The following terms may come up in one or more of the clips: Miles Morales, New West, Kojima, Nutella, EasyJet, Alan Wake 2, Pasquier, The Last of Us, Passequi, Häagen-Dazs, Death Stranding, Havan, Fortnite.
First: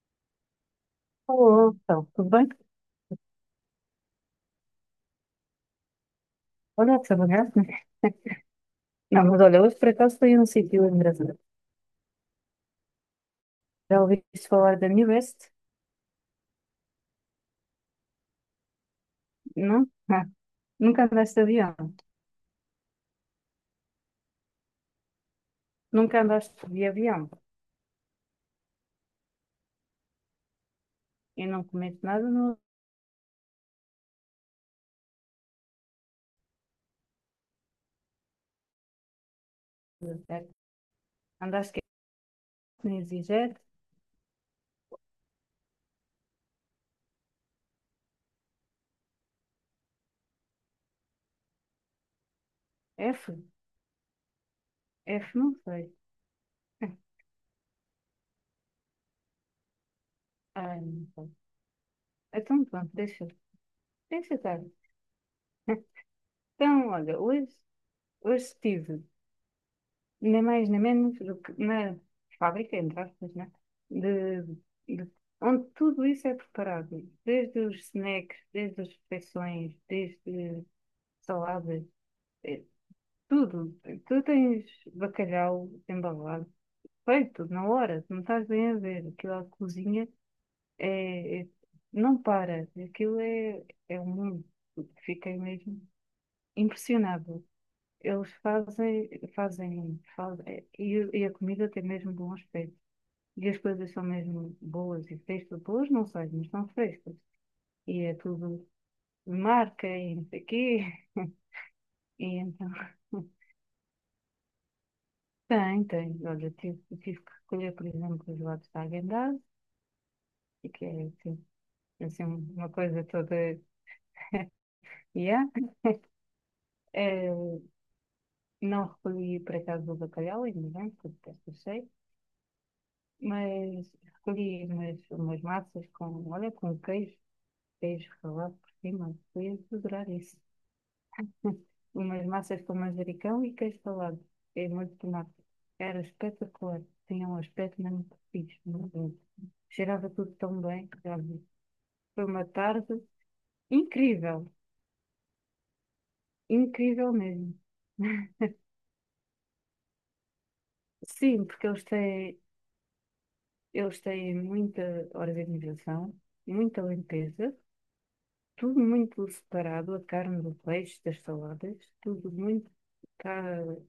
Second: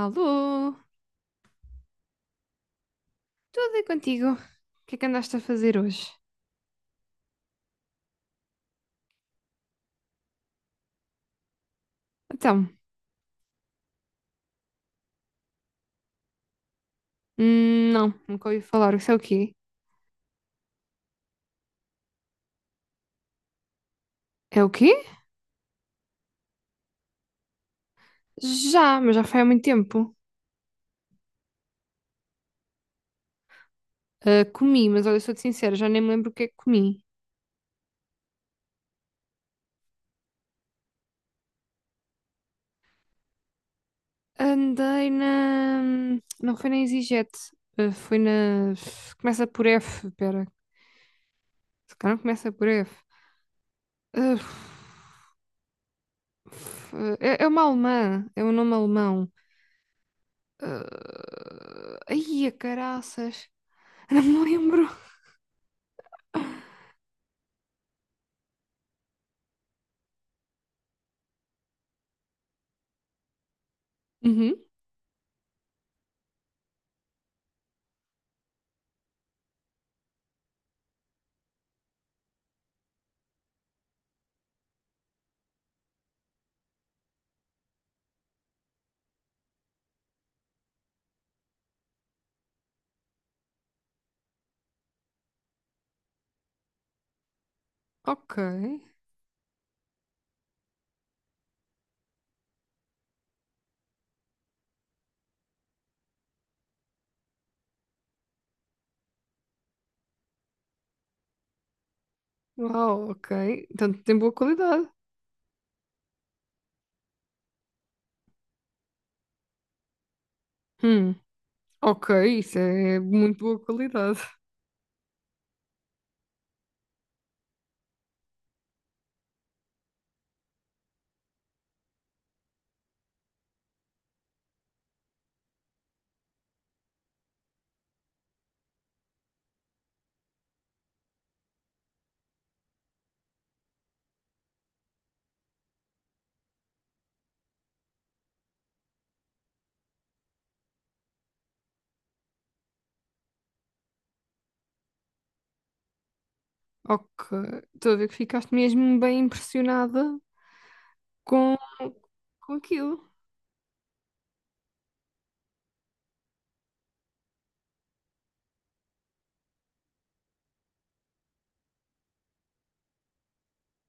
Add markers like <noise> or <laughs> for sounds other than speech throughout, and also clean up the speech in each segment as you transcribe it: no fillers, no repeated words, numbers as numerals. Alô, Olá, então, tudo bem? tudo é contigo? O que é que andaste a fazer hoje? Olha, que saudades. Não, mas olha, hoje por acaso fui a um sítio engraçado. Então, Já ouviste falar da New West? Não, nunca ouvi falar. Isso é o quê? Não? Ah, nunca andaste de avião. É o quê? Nunca andaste de avião. Já, mas já foi há muito tempo. E não comeste nada no Ah, comi, mas olha, sou-te sincera, já nem me lembro o que é que comi. avião, certo? Andaste que nem EasyJet? Andei na. Não foi na EasyJet, foi na. Começa por F, pera. Se calhar não começa por F. F? Ah, F, não sei. f- é, é uma alemã, é um nome alemão. Ai, não sei. Ah, ai, a Então pronto, deixa. caraças, <laughs> não Deixa me estar. lembro. Então, olha, hoje estive, nem mais nem menos do que na fábrica, entre aspas, né? De, Uhum. de- Onde tudo isso é preparado, desde os snacks, desde as refeições, desde saladas, eh, tudo. Tu tens bacalhau embalado, feito na hora, tu não estás bem a ver, aquilo à cozinha é, é- não para, aquilo é um mundo, fiquei mesmo impressionado. Eles Ok. fazem, e a comida tem mesmo bom aspecto. E as coisas são mesmo boas e frescas. Boas não sei, mas são frescas. E é tudo de marca e não sei o quê. <laughs> E então, Uau, ok. <laughs> Então tem boa qualidade. tem, tem. Olha, tive que escolher, por exemplo, os lados da Häagen-Dazs, e que é Hum, assim, ok, assim, isso uma é coisa toda. muito boa qualidade. Yeah. Eh, não recolhi, por acaso, o bacalhau, ainda bem, porque detesto o cheiro, mas recolhi umas massas com, olha, com queijo. Queijo ralado por cima, eu ia adorar isso. <laughs> Umas massas com manjericão e queijo ralado. E molho de tomate. Era espetacular. Tinha um aspecto mesmo fixe, muito bom. Cheirava tudo tão bem, sabe? Foi uma tarde incrível. Incrível Ok. mesmo. Estou a ver que <laughs> ficaste mesmo bem impressionada Sim, com, porque eles têm, com aquilo. eles têm muita organização, muita limpeza, tudo muito separado, a carne do peixe, das saladas, tudo muito. Tá,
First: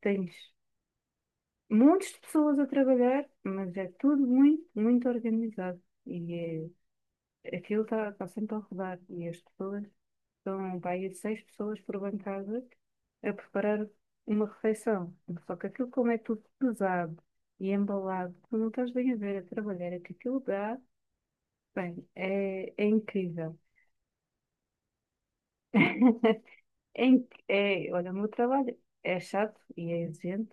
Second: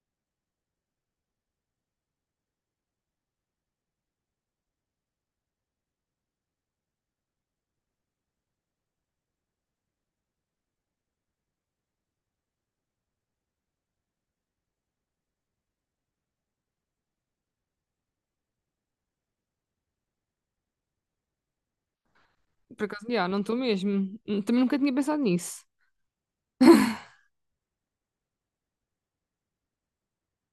tens montes de pessoas a trabalhar, mas é tudo muito, muito organizado. E é, aquilo está tá tá sempre a rodar. E as pessoas são, pá, aí seis pessoas por bancada a preparar uma refeição. Só que aquilo, como é tudo pesado e embalado, tu não estás bem a ver a trabalhar, é que aquilo dá, bem, é, Por é acaso, já, não estou incrível. mesmo. Também nunca tinha pensado nisso. <laughs> Olha, o meu trabalho é chato e é exigente,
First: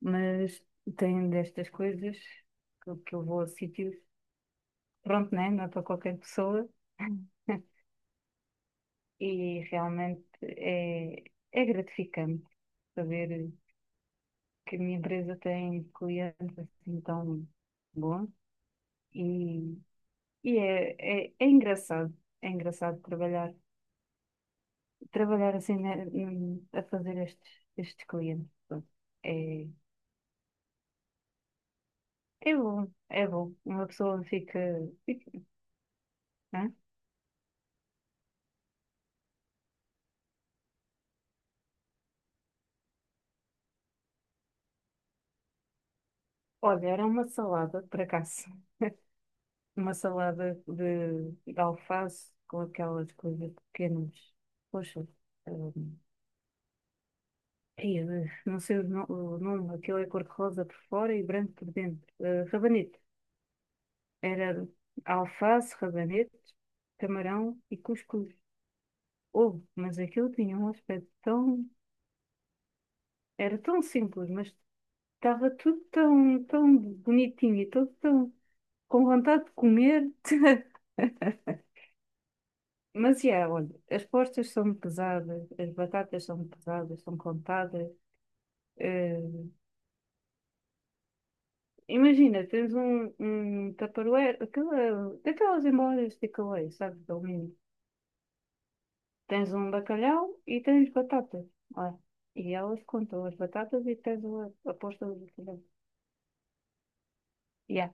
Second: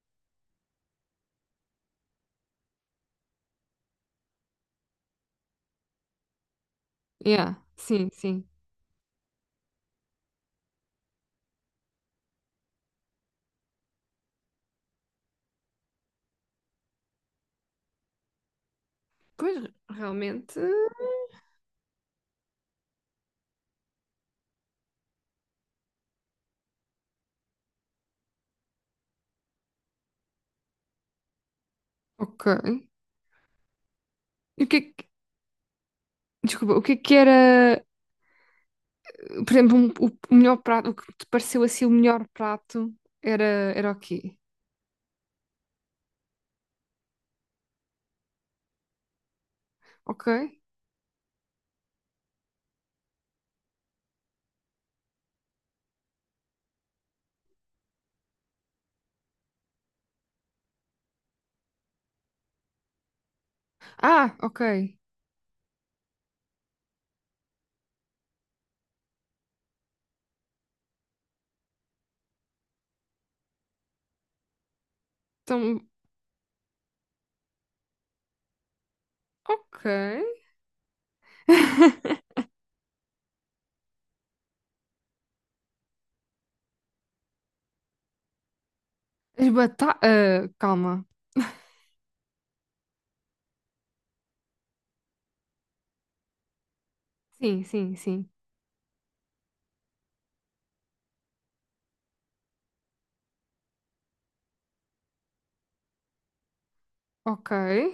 mas tem destas coisas que eu vou a sítios, pronto, né? Não é para qualquer pessoa. Yeah, <laughs> sim, sim. E realmente é gratificante saber que a minha empresa tem clientes assim tão bons Pois, e, e realmente. é, é, é engraçado, é engraçado trabalhar assim né, a fazer estes clientes. Pronto. É, Ok. é é bom. Uma pessoa fica, E o que é que, fica, né? desculpa, o que é que era, por exemplo, o melhor prato, o que te pareceu assim o melhor prato era, era o quê? Olha, era uma salada, por acaso. Uma Ok. salada de alface com aquelas coisas pequenas. Poxa, hum, ai, eh, não sei o, o nome, aquilo é cor-de-rosa por fora e branco por dentro. Eh, rabanete. Ah, ok. Era alface, rabanete, camarão e cuscuz. Oh, mas aquilo tinha um aspecto tão... Era tão simples, mas estava tudo Então, tão, tão bonitinho e tudo tão com vontade de ok. comer. <laughs> <laughs> Mas, yeah, olha, as postas são pesadas, as batatas são pesadas, são contadas. eh, As bata... ah, calma. Imagina, tens um tupperware, aquela, daquelas embalagens de takeaway, sabes, de alumínio. Sim, sim, sim. Tens um bacalhau e tens batatas. Olha, e elas contam as batatas e tens a posta do bacalhau. Ok. Yeah.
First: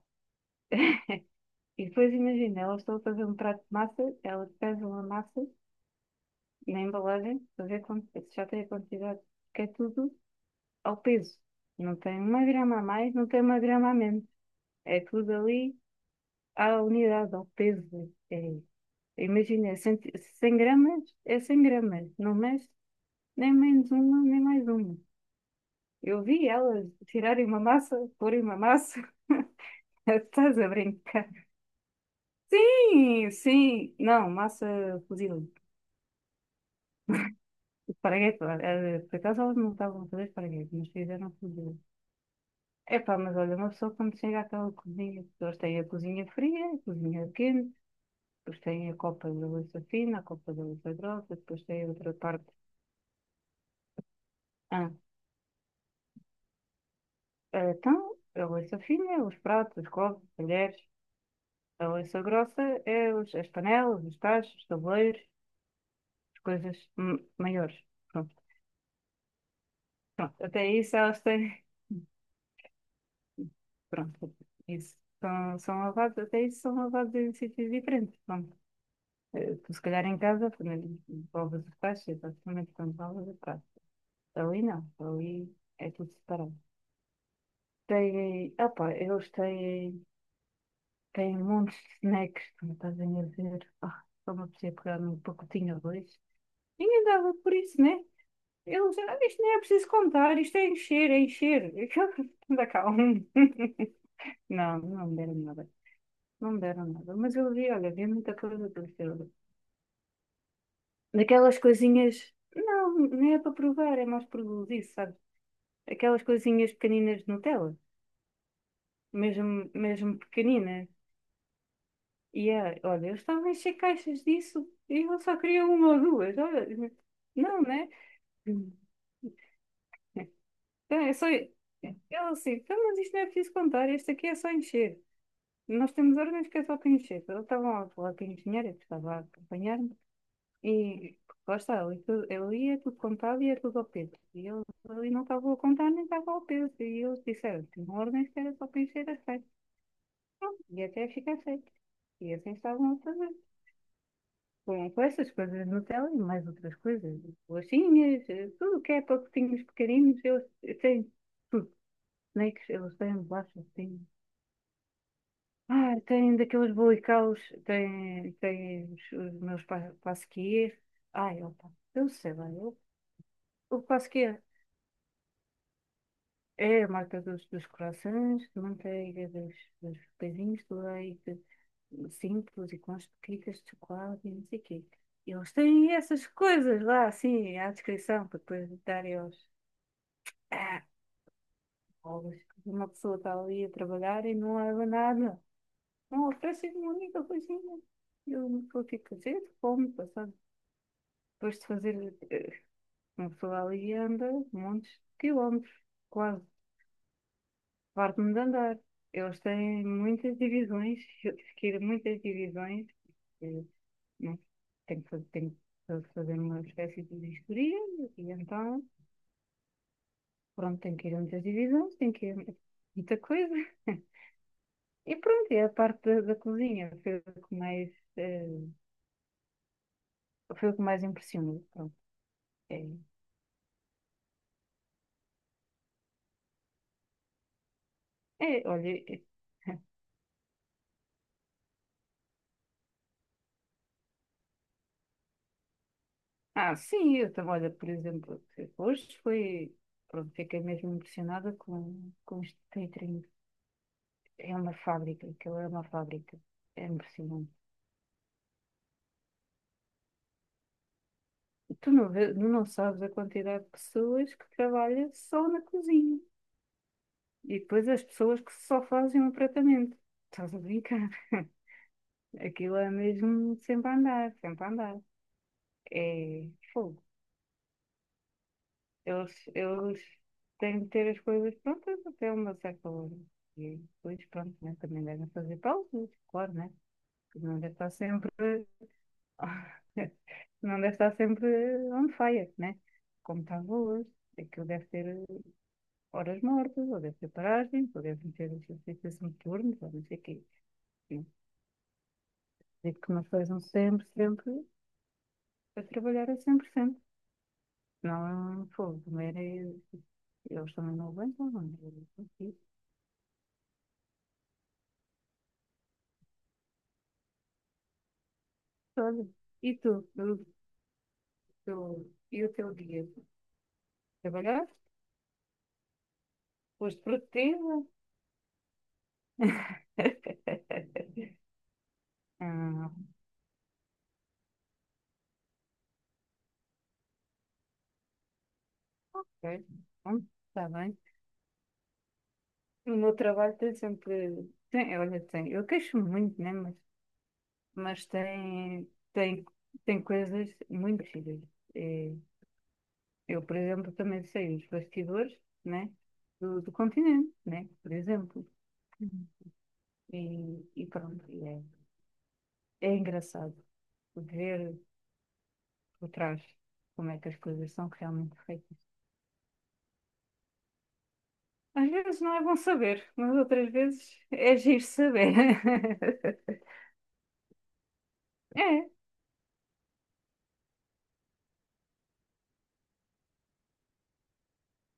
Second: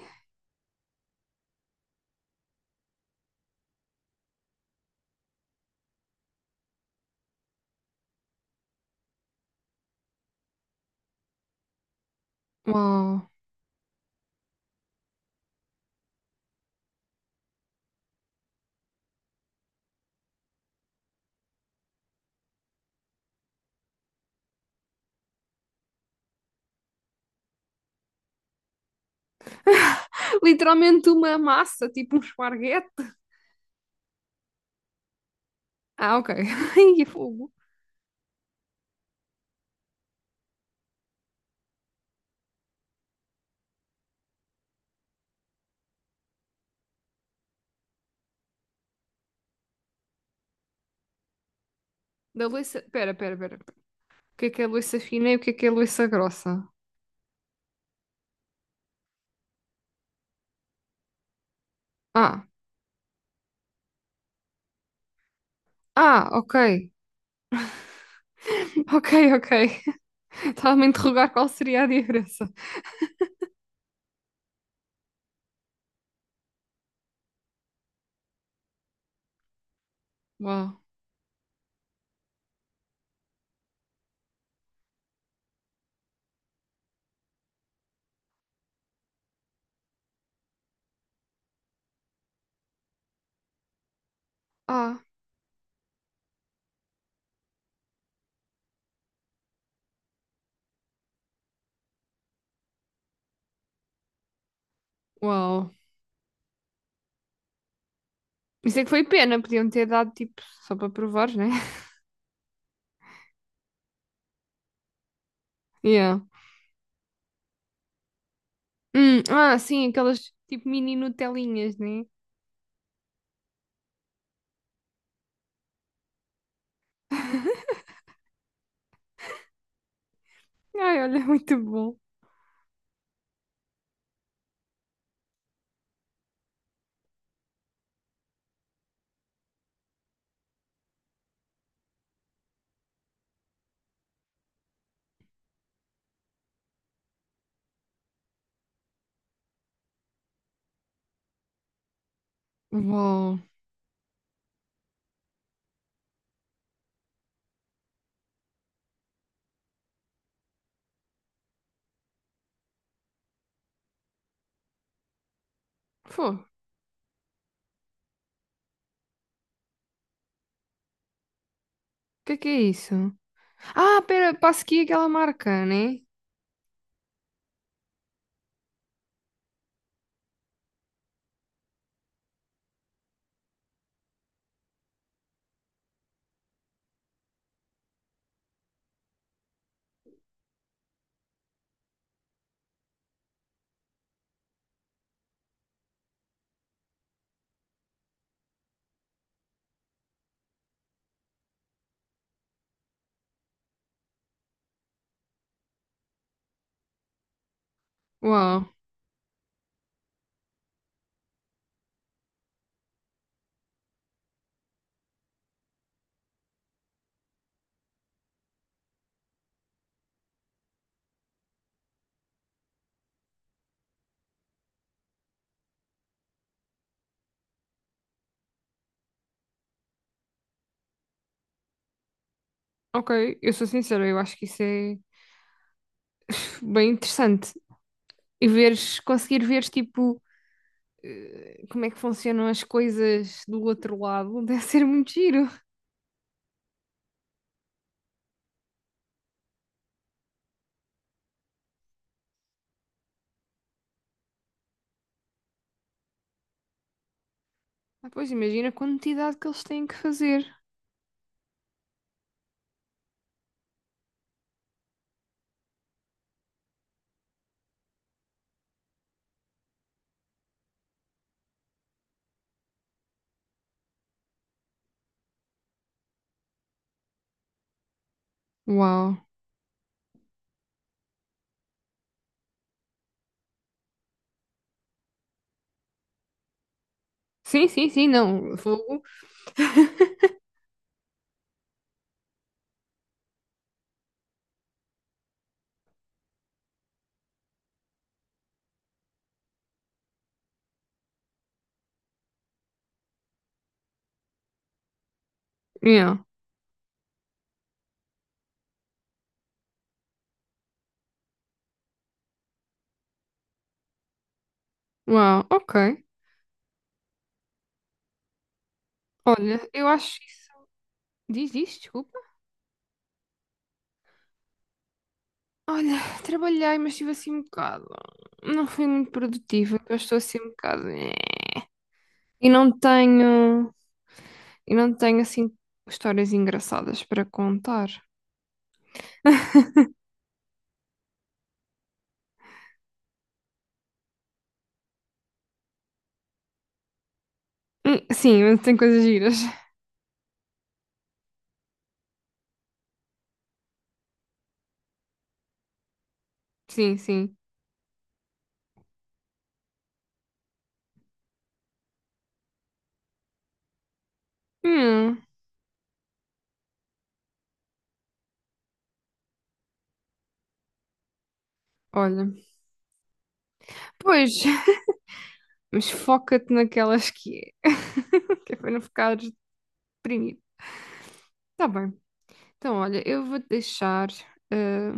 E depois imagina, elas estão a fazer um prato de massa, elas pesam a massa na embalagem para ver se já tem a quantidade, que é tudo ao peso. Não tem uma grama a mais, Uau. não tem uma grama a menos. É tudo ali à unidade, ao peso. É, imagina, 100, 100 gramas é 100 gramas. Não mexe nem menos uma, nem mais uma. Eu vi elas tirarem uma massa, porem uma massa. <laughs> Estás a Literalmente brincar? uma massa, tipo um esparguete. Sim, sim. Não, massa fuzil. Ah, ok. <laughs> Ai, é fogo. Esparguete, lá. Eh, por acaso elas não estavam a fazer esparguete, mas fizeram fuzil. Epá, mas olha, uma pessoa quando chega àquela cozinha, as pessoas têm a cozinha fria, a cozinha quente. Depois tem a copa da louça fina, a copa da louça grossa, depois tem outra parte. Da louça... pera, pera, pera. Pera. O que é Ah, louça fina e o que é louça grossa? Então, a louça fina é os pratos, os copos, os talheres. A louça Ah. grossa é os, as panelas, os tachos, os tabuleiros, Ah, as ok. coisas maiores. Pronto, <laughs> Ok, ok. <laughs> pronto. Até Estava-me a isso elas interrogar qual têm. seria a diferença. <laughs> Pronto, isso. São lavados, até isso são lavados em sítios diferentes. Pronto. Eh, tu, se calhar em casa, Uau. primeiro lavas os tachos, exatamente quando lavas o prato. Ali não, ali é tudo separado. Têm, opa, eles têm montes de snacks, como estás a me dizer. Ah, só me apetecia pegar Ah, num pacotinho ou dois. Ninguém dava por isso, né? Eles, ah, isto nem é preciso contar, isto é encher, é encher. <laughs> Anda cá, um. <laughs> Não, não me deram nada. uau. Não me deram nada. Mas eu vi, olha, vi muita coisa Isso é para que foi ser. pena. Podiam ter dado, tipo, só para provar, né? Daquelas <laughs> coisinhas, não, nem é para provar, é mais por isso, sabes? Yeah. Aquelas coisinhas pequeninas de Nutella, Ah, mesmo, sim, mesmo aquelas tipo pequeninas. mini Nutelinhas, né? E olha, eles estavam a encher caixas disso e eu só queria uma ou duas. Olha, não, <laughs> né? Hum. Então, Ai, é olha, só. Ele muito bom. assim, então, mas isto não é preciso contar, este aqui é só encher. Nós temos órgãos que é só para encher. Ele estava a falar com a engenheira, que estava a acompanhar-me, e lá está, ele, ele ia tudo contado e ia tudo ao peso. E eu ali não estava a contar nem estava ao peso. E eles disseram: tinham órgãos que era só para encher a festa, e até ficar feito. E assim estavam a fazer. Uau. Com essas coisas no Nutella e mais outras coisas, bolachinhas, tudo o que é pacotinhos pequeninos, eles têm tudo. Snakes, eles têm bolachas, têm. Ah, Fô, têm o daqueles bolicaus, têm os meus pasquiers. Ai, opa, eu sei que lá, é eu, isso? o Ah, pera, pasquier Passequi é aquela marca, né? é É a marca dos croissants, de manteiga, dos pãezinhos de leite, simples e com as pequitas de chocolate e não sei o quê. Eles têm essas coisas lá, assim, à descrição, para depois darem aos ah, pobres. Uma pessoa está ali a trabalhar e não leva nada. Não oferecem uma única coisinha. E uma pessoa fica cedo, fome, passando. Depois de fazer, eh, uma pessoa ali anda montes de quilómetros, quase, parte-me de Uau. andar. Eles têm muitas divisões, eu tive que ir a muitas divisões. eh, né? Tenho que fazer uma espécie de vistoria e então, pronto, tenho que ir a muitas divisões, tenho que ir a muita coisa. E pronto, e a parte da cozinha foi o que mais, eh, foi o que mais impressionou. Pronto, é, Ok, eu sou sincera, eu acho que isso é pff, bem interessante. E é, olha, veres, é- conseguir veres, tipo, como é que funcionam as coisas do outro lado, <laughs> deve ser muito giro. ah, sim, eu também, olha, por exemplo, hoje foi, pronto, fiquei mesmo impressionada com este catering. É uma fábrica, aquilo é uma fábrica. É impressionante. Ah, pois, imagina a quantidade que eles têm que fazer. Tu não, tu não sabes a quantidade de pessoas que trabalha só na cozinha. E depois as pessoas que só fazem o tratamento. Estás a brincar? <laughs> Aquilo é mesmo sempre a andar, sempre a andar. É fogo. Uau. Eles têm de ter as coisas prontas até uma certa hora. E depois, pronto, né? Também devem fazer pausas, claro, né? Porque não Sim, deve sim, estar sim, sempre. não. Fogo. <laughs> Não deve estar sempre on fire, né? Como estava hoje. Aquilo deve ter horas mortas, ou deve ter paragem, ou devem ter exercícios turnos, ou não sei o quê. Sim. Digo que não sejam sempre, sempre a Yeah. trabalhar a 100%. Não, é um fogo, comer é. Eles também não aguentam, não é? Uau, ok. Olha, E eu tu, acho isso. Diz isso, desculpa. e o teu dia? Trabalhaste? Olha, trabalhei, mas Foste estive assim um produtiva? bocado. Não fui muito produtiva, que eu estou assim um bocado. Eh. <laughs> E não Ah, tenho. E não tenho assim histórias engraçadas para contar. ok. Bom, está bem. O meu trabalho tem sempre. Tem, olha, tem. Eu queixo-me muito, né? Mas mas Sim, mas tem tem, coisas giras. tem, tem coisas muito giras. Eh, Eu, por exemplo, também sei os bastidores, né, do Sim, continente, sim. né, por exemplo. Uhum. E pronto, é é engraçado ver Hum, por trás como é que as coisas são realmente feitas. Às vezes olha. não é bom saber, mas outras vezes Pois, é giro saber. <laughs> mas foca-te naquelas que é. <laughs> Que é para não É, ficares deprimido. Tá bem. Então, olha, eu vou te deixar, eh,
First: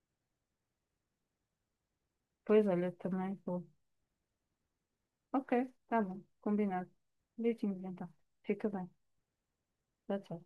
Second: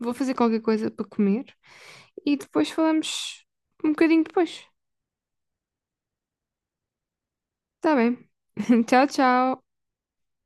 vou fazer qualquer coisa para comer e pois depois olha, também falamos vou. um bocadinho depois. Ok, tá bom, combinado. Beijinhos Tá então. bem? Fica <laughs> bem. Tchau, tchau. Tchau, tchau.